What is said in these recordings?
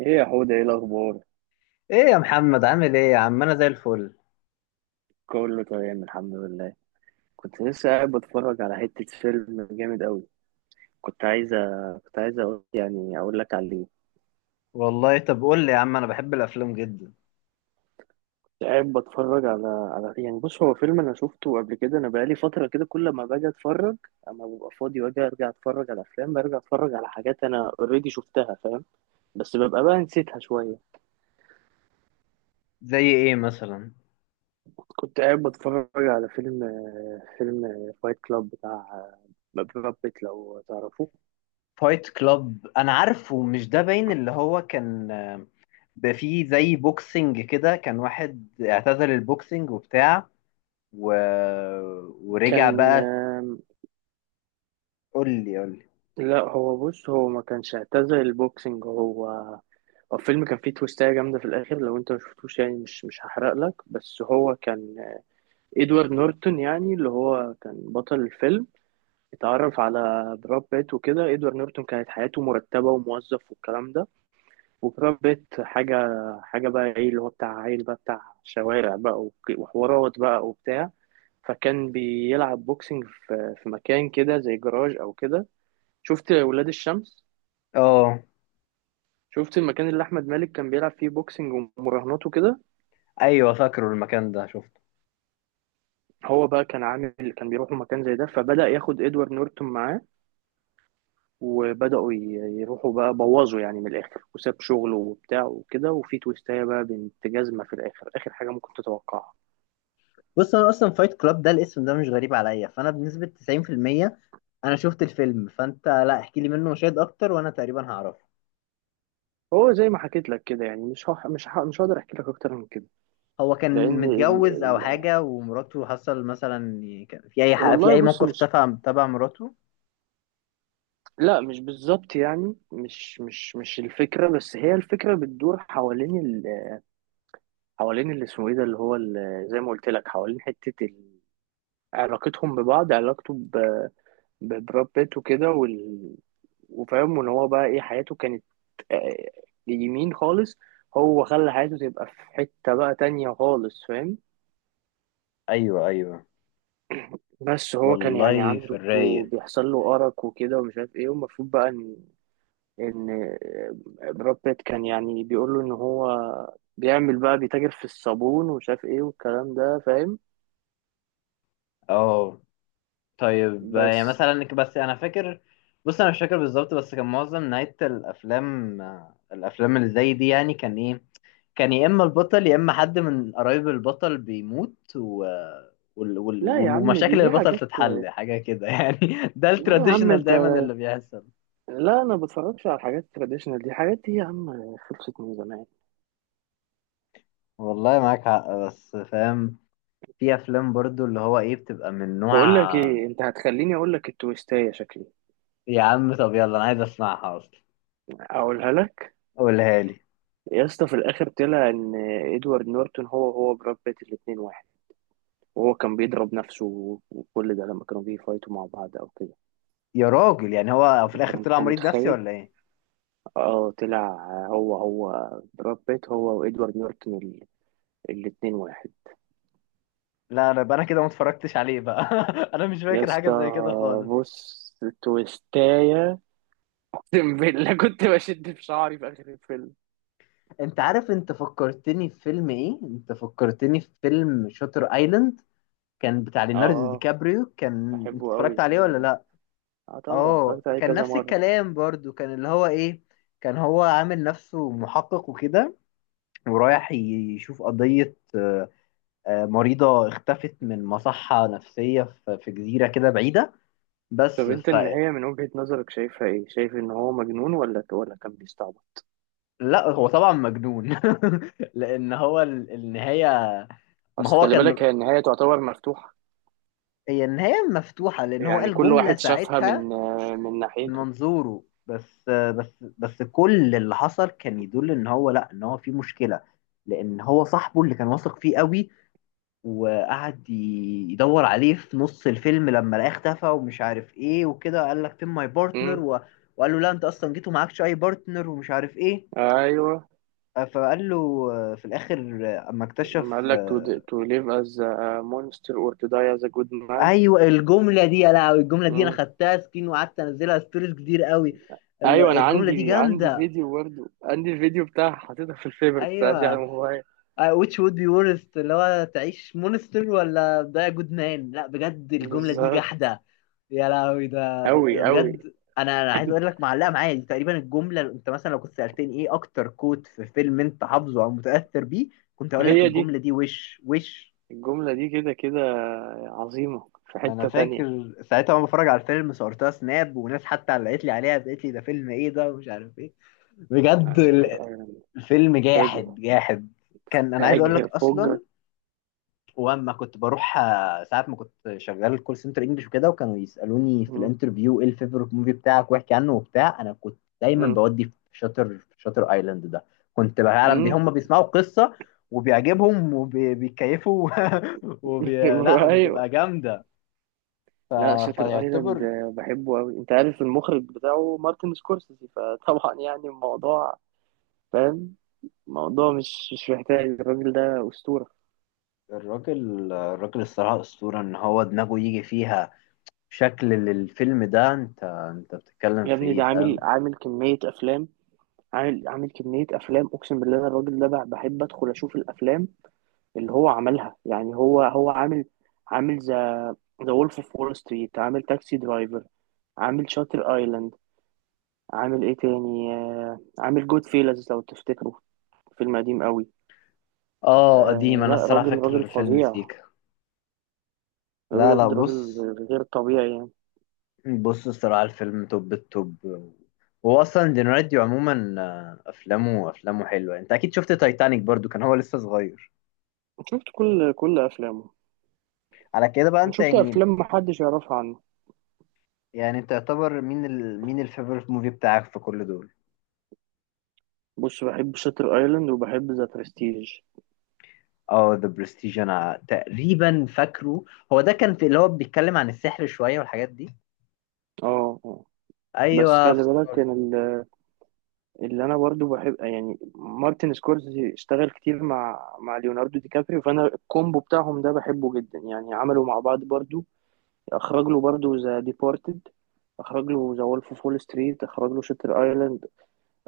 ايه يا حوده، ايه الاخبار؟ ايه يا محمد، عامل ايه يا عم؟ انا زي الفل. كله تمام الحمد لله. كنت لسه قاعد بتفرج على حته فيلم جامد قوي. كنت عايزه كنت عايزه أقول يعني اقول لك عليه. والله، طب قول لي يا عم، انا بحب الافلام جدا. قاعد بتفرج على يعني بص، هو فيلم انا شفته قبل كده، انا بقالي فتره كده كل ما باجي اتفرج اما ببقى فاضي واجي ارجع اتفرج على افلام، برجع اتفرج على حاجات انا اوريدي شفتها فاهم، بس ببقى بقى نسيتها شويه. زي ايه مثلا؟ كنت قاعد بتفرج على فيلم فايت كلاب بتاع براد بيت لو تعرفوه. فايت كلاب انا عارفه، مش ده باين اللي هو كان، بقى فيه زي بوكسنج كده، كان واحد اعتزل البوكسنج وبتاع و... ورجع كان بقى. قول لي قول لي. لا هو بص، هو ما كانش اعتزل البوكسنج. هو هو الفيلم كان فيه تويستاية جامدة في الآخر، لو أنت مشفتوش يعني مش هحرق لك، بس هو كان إدوارد نورتون يعني، اللي هو كان بطل الفيلم. اتعرف على براد بيت وكده. إدوارد نورتون كانت حياته مرتبة وموظف والكلام ده، وبراد بيت حاجة بقى، إيه اللي هو بتاع عيل بقى، بتاع شوارع بقى وحوارات بقى وبتاع. فكان بيلعب بوكسنج في مكان كده زي جراج أو كده. شفت ولاد الشمس؟ اه، شفت المكان اللي احمد مالك كان بيلعب فيه بوكسنج ومراهنات وكده. ايوه فاكره المكان ده، شفته. هو بقى كان عامل، كان بيروحوا مكان زي ده، فبدأ ياخد ادوارد نورتون معاه. وبدأوا ي- يروحوا بقى، بوظوا يعني من الاخر، وساب شغله وبتاع وكده، وفي تويستايه بقى بنت جزمه في الاخر، اخر حاجه ممكن تتوقعها. بص، انا اصلا فايت كلاب ده الاسم ده مش غريب عليا، فانا بنسبة 90% انا شفت الفيلم، فانت لا احكي لي منه مشاهد اكتر وانا تقريبا هعرفه. هو زي ما حكيت لك كده يعني مش هح... مش ه... مش هقدر احكي لك اكتر من كده. هو لان كان ال... متجوز او ال... حاجه، ومراته حصل مثلا، كان في اي حق في والله اي بص، موقف مش، تبع تبع مراته؟ لا مش بالظبط يعني، مش الفكره، بس هي الفكره بتدور حوالين، حوالين اللي اسمه ايه ده، اللي هو زي ما قلت لك، حوالين حتة علاقتهم ببعض، علاقته ببراد بيت وكده وفاهم ان هو بقى ايه حياته كانت. آه، يمين خالص. هو خلى حياته تبقى في حتة بقى تانية خالص فاهم. ايوه، ايوه. بس هو كان يعني والله، في عنده الرايق. بيحصل له أرق وكده ومش عارف ايه، والمفروض بقى ان ان براد بيت كان يعني بيقول له ان هو بيعمل بقى، بيتاجر في الصابون ومش عارف ايه والكلام ده فاهم. اه طيب، يعني بس مثلا بس انا فاكر، بص انا مش فاكر بالظبط، بس كان معظم نهايه الافلام، الافلام اللي زي دي، يعني كان ايه، كان يا اما البطل يا اما حد من قرايب البطل بيموت لا يا عم، دي ومشاكل دي البطل حاجات، تتحل حاجه كده يعني، ده لا يا عم التراديشنال انت، دايما اللي بيحصل. لا انا بتفرجش على الحاجات التراديشنال دي، حاجات دي يا عم خلصت من زمان. والله معاك حق، بس فاهم، في افلام برضو اللي هو ايه، بتبقى من نوع. بقول لك ايه، انت هتخليني اقول لك التويستايه شكلي. يا عم طب يلا، انا عايز اسمعها اصلا، اقولها لك. قولها لي. يا اسطى، في الاخر طلع ان ادوارد نورتون هو براد بيت، الاتنين واحد. وهو كان بيضرب نفسه وكل ده لما كانوا بيفايتوا مع بعض او كده. يا راجل، يعني هو في انت الاخر طلع انت مريض نفسي متخيل؟ ولا ايه؟ اه طلع، هو هو براد بيت هو وادوارد نورتون، الاتنين واحد. لا لا، يبقى انا كده ما اتفرجتش عليه بقى. انا مش يا فاكر حاجه اسطى زي كده خالص. بص، تويستاية اقسم بالله كنت بشد في شعري في اخر الفيلم. انت عارف، انت فكرتني في فيلم شاتر ايلاند، كان بتاع ليوناردو دي اه، كابريو. كان انت بحبه قوي اتفرجت عليه الفيلم ولا ده. لا؟ اه طبعا اه، اتفرجت عليه كان كذا نفس مره. الكلام برضو، كان اللي هو ايه، كان هو عامل نفسه محقق وكده، ورايح يشوف قضية، مريضة اختفت من مصحة نفسية في جزيرة كده بعيدة. بس طب انت ف النهايه من وجهه نظرك شايفها ايه، شايف ان هو مجنون ولا كان بيستعبط؟ لا هو طبعا مجنون. لأن هو النهاية، ما اصل هو خلي كان بالك هي النهايه تعتبر مفتوحه، هي النهاية مفتوحة، لأن هو يعني قال كل جملة واحد شافها ساعتها، من من من ناحيته. منظوره. بس كل اللي حصل كان يدل إن هو، لا، إن هو في مشكلة، لأن هو صاحبه اللي كان واثق فيه قوي، وقعد يدور عليه في نص الفيلم، لما لقاه اختفى ومش عارف ايه وكده، قال لك فين ماي بارتنر، امم، وقال له لا انت اصلا جيت ومعكش اي بارتنر ومش عارف ايه. ايوه. فقال له، في الاخر، اما لما اكتشف، قال لك to, to live as a monster or to die as a good man. ايوه الجمله دي. يا لهوي، الجمله دي انا امم، خدتها سكين وقعدت انزلها ستوريز كتير قوي. ايوه. انا الجمله دي عندي جامده. فيديو برضه، عندي الفيديو بتاعها حاططها في الفيفوريتس عندي على ايوه، الموبايل. Which would be worst، اللي هو تعيش مونستر ولا ده جود مان. لا بجد الجملة دي بالظبط. جحدة. يا لهوي، ده أوي أوي. بجد، انا عايز اقول لك، معلقة معايا دي تقريبا الجملة. انت مثلا لو كنت سألتني ايه اكتر كوت في فيلم انت حافظه او متأثر بيه، كنت اقول لك هي دي، الجملة دي. وش وش. الجملة دي كده كده عظيمة في انا حتة تانية. فاكر ساعتها وانا بتفرج على الفيلم، صورتها سناب، وناس حتى علقت لي عليها قالت لي ده فيلم ايه ده ومش عارف ايه. بجد عشان تبقى الفيلم فاجر. جاحد جاحد. كان انا عايز اقول لك فاجر فجر. اصلا، واما كنت بروح، ساعات ما كنت شغال كول سنتر انجلش وكده، وكانوا يسالوني في مم. الانترفيو ايه الفيفورت موفي بتاعك واحكي عنه وبتاع، انا كنت دايما مم. بودي في شاتر، في شاتر ايلاند ده. كنت فعلا بي مم. هم بيسمعوا قصه، وبيعجبهم وبيكيفوا. لا أيوة. بتبقى جامده. ف... لا شاتر ايلاند، فيعتبر، بحبه أوي. أنت عارف المخرج بتاعه مارتن سكورسيزي، فطبعا يعني الموضوع فاهم، الموضوع مش مش محتاج، الراجل ده أسطورة. الراجل الراجل الصراحه اسطوره، ان هو دماغه يجي فيها شكل للفيلم ده، انت بتتكلم يا في ابني ايه ده عامل فاهم؟ عامل كمية أفلام، عامل كمية أفلام أقسم بالله. أنا الراجل ده بحب أدخل أشوف الأفلام اللي هو عملها يعني. هو عامل، عامل ذا وولف اوف وول ستريت، عامل تاكسي درايفر، عامل شاتر ايلاند، عامل ايه تاني، عامل جود فيلز لو تفتكروا، فيلم قديم قوي. اه قديم، آه انا لا، الصراحه راجل فاكر راجل الفيلم فظيع، سيكا. لا لا، بجد بص، راجل غير طبيعي يعني. بص الصراحة الفيلم توب التوب. هو أصلا دينارديو عموما، أفلامه أفلامه حلوة. أنت أكيد شفت تايتانيك برضو، كان هو لسه صغير شفت كل افلامه، على كده بقى أنت شفت يعني. افلام محدش يعرفها عنه. يعني أنت يعتبر مين مين الفيفورت موفي بتاعك في كل دول؟ بص، بحب شاتر ايلاند وبحب ذا برستيج. اه ذا برستيج، أنا تقريبا فاكره. هو ده كان في اللي هو بيتكلم عن السحر شوية والحاجات دي. اه. آه. بس أيوه خلي بالك افتكرت. ان اللي انا برضو بحب يعني، مارتن سكورسي اشتغل كتير مع ليوناردو دي كابريو، فانا الكومبو بتاعهم ده بحبه جدا يعني. عملوا مع بعض برضو، اخرج له برضو ذا ديبارتد، اخرج له ذا وولف اوف وول ستريت، اخرج له شاتر ايلاند،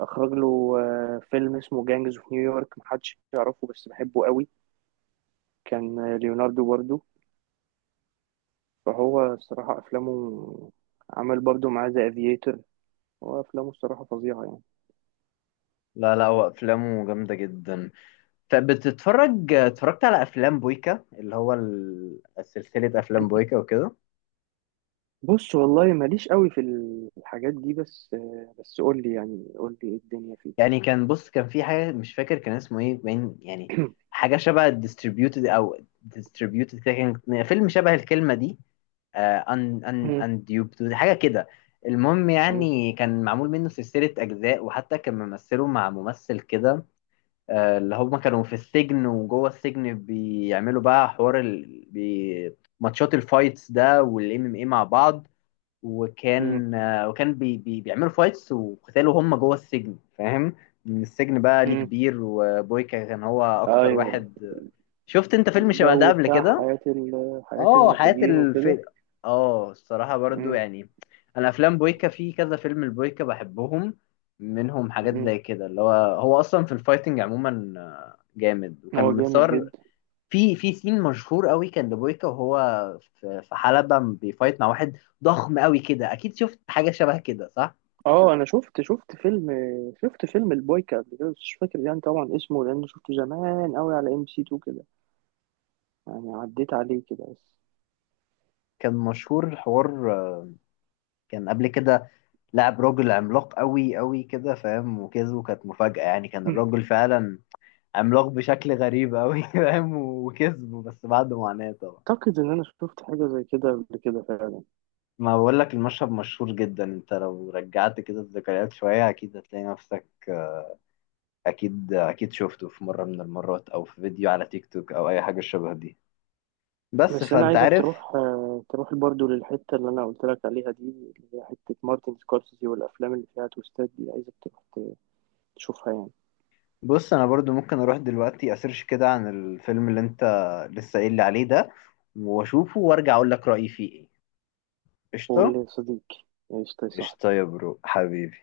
اخرج له فيلم اسمه جانجز اوف نيويورك محدش يعرفه بس بحبه قوي، كان ليوناردو برضو. فهو الصراحة افلامه، عمل برضو معاه ذا افييتر. هو افلامه الصراحة فظيعة يعني. لا لا، هو أفلامه جامدة جدا. فبتتفرج، اتفرجت على أفلام بويكا، اللي هو سلسلة أفلام بويكا وكده. بص والله ماليش قوي في الحاجات دي، بس بس قول لي يعني، قول لي ايه الدنيا فيه. يعني كان، بص كان في حاجه مش فاكر كان اسمه ايه باين يعني، حاجه شبه ديستريبيوتد او ديستريبيوتد كده، كان فيلم شبه الكلمه دي، ان مم، انديوبد حاجه كده. المهم، مم، يعني كان معمول منه سلسله اجزاء، وحتى كان ممثله مع ممثل كده، اللي هما كانوا في السجن، وجوه السجن بيعملوا بقى حوار ماتشات الفايتس ده والام ام اي مع بعض. مم، وكان، بي بيعملوا فايتس وقتالوا هم جوه السجن فاهم. من السجن بقى ليه مم. كبير، وبويكا كان هو اكتر ايوه واحد. شفت انت فيلم شبه ده الجو قبل بتاع كده؟ حياة حياة اه حياة المساجين الف وكده. اه الصراحة برضو مم، يعني، انا افلام بويكا في كذا فيلم البويكا بحبهم، منهم حاجات مم. زي كده اللي هو، هو اصلا في الفايتنج عموما، جامد وكان هو جامد متصور. جدا. في سين مشهور قوي كان لبويكا، وهو في حلبة بيفايت مع واحد ضخم قوي كده، اكيد شفت حاجة شبه كده صح؟ اه انا شفت فيلم البويكا قبل كده، بس مش فاكر يعني طبعا اسمه لانه شفته زمان قوي على ام سي 2 كده، يعني عديت عليه كده بس. كان مشهور الحوار، كان قبل كده لعب راجل عملاق قوي قوي كده فاهم، وكسبه كانت مفاجأة. يعني كان الراجل فعلا عملاق بشكل غريب قوي. فاهم، وكسبه بس بعد معاناة طبعا. اعتقد انا شفت حاجة زي كده قبل كده فعلا. ما بقول لك المشهد مشهور جدا، انت لو رجعت كده الذكريات شوية اكيد هتلاقي نفسك، اكيد اكيد شفته في مرة من المرات او في فيديو على تيك توك او اي حاجة شبه دي. بس بس انا فانت عايزك عارف. تروح، تروح برضو للحته اللي انا قلت لك عليها دي، اللي هي حته مارتن سكورسيزي والافلام اللي فيها تويستات دي، عايزك تروح تشوفها يعني. بص انا برضو ممكن اروح دلوقتي اسيرش كده عن الفيلم اللي انت لسه قايل لي عليه ده، واشوفه وارجع اقول لك رأيي فيه ايه. قول قشطة. لي صديقي، ايش يا صاحبي؟ قشطة يا برو حبيبي.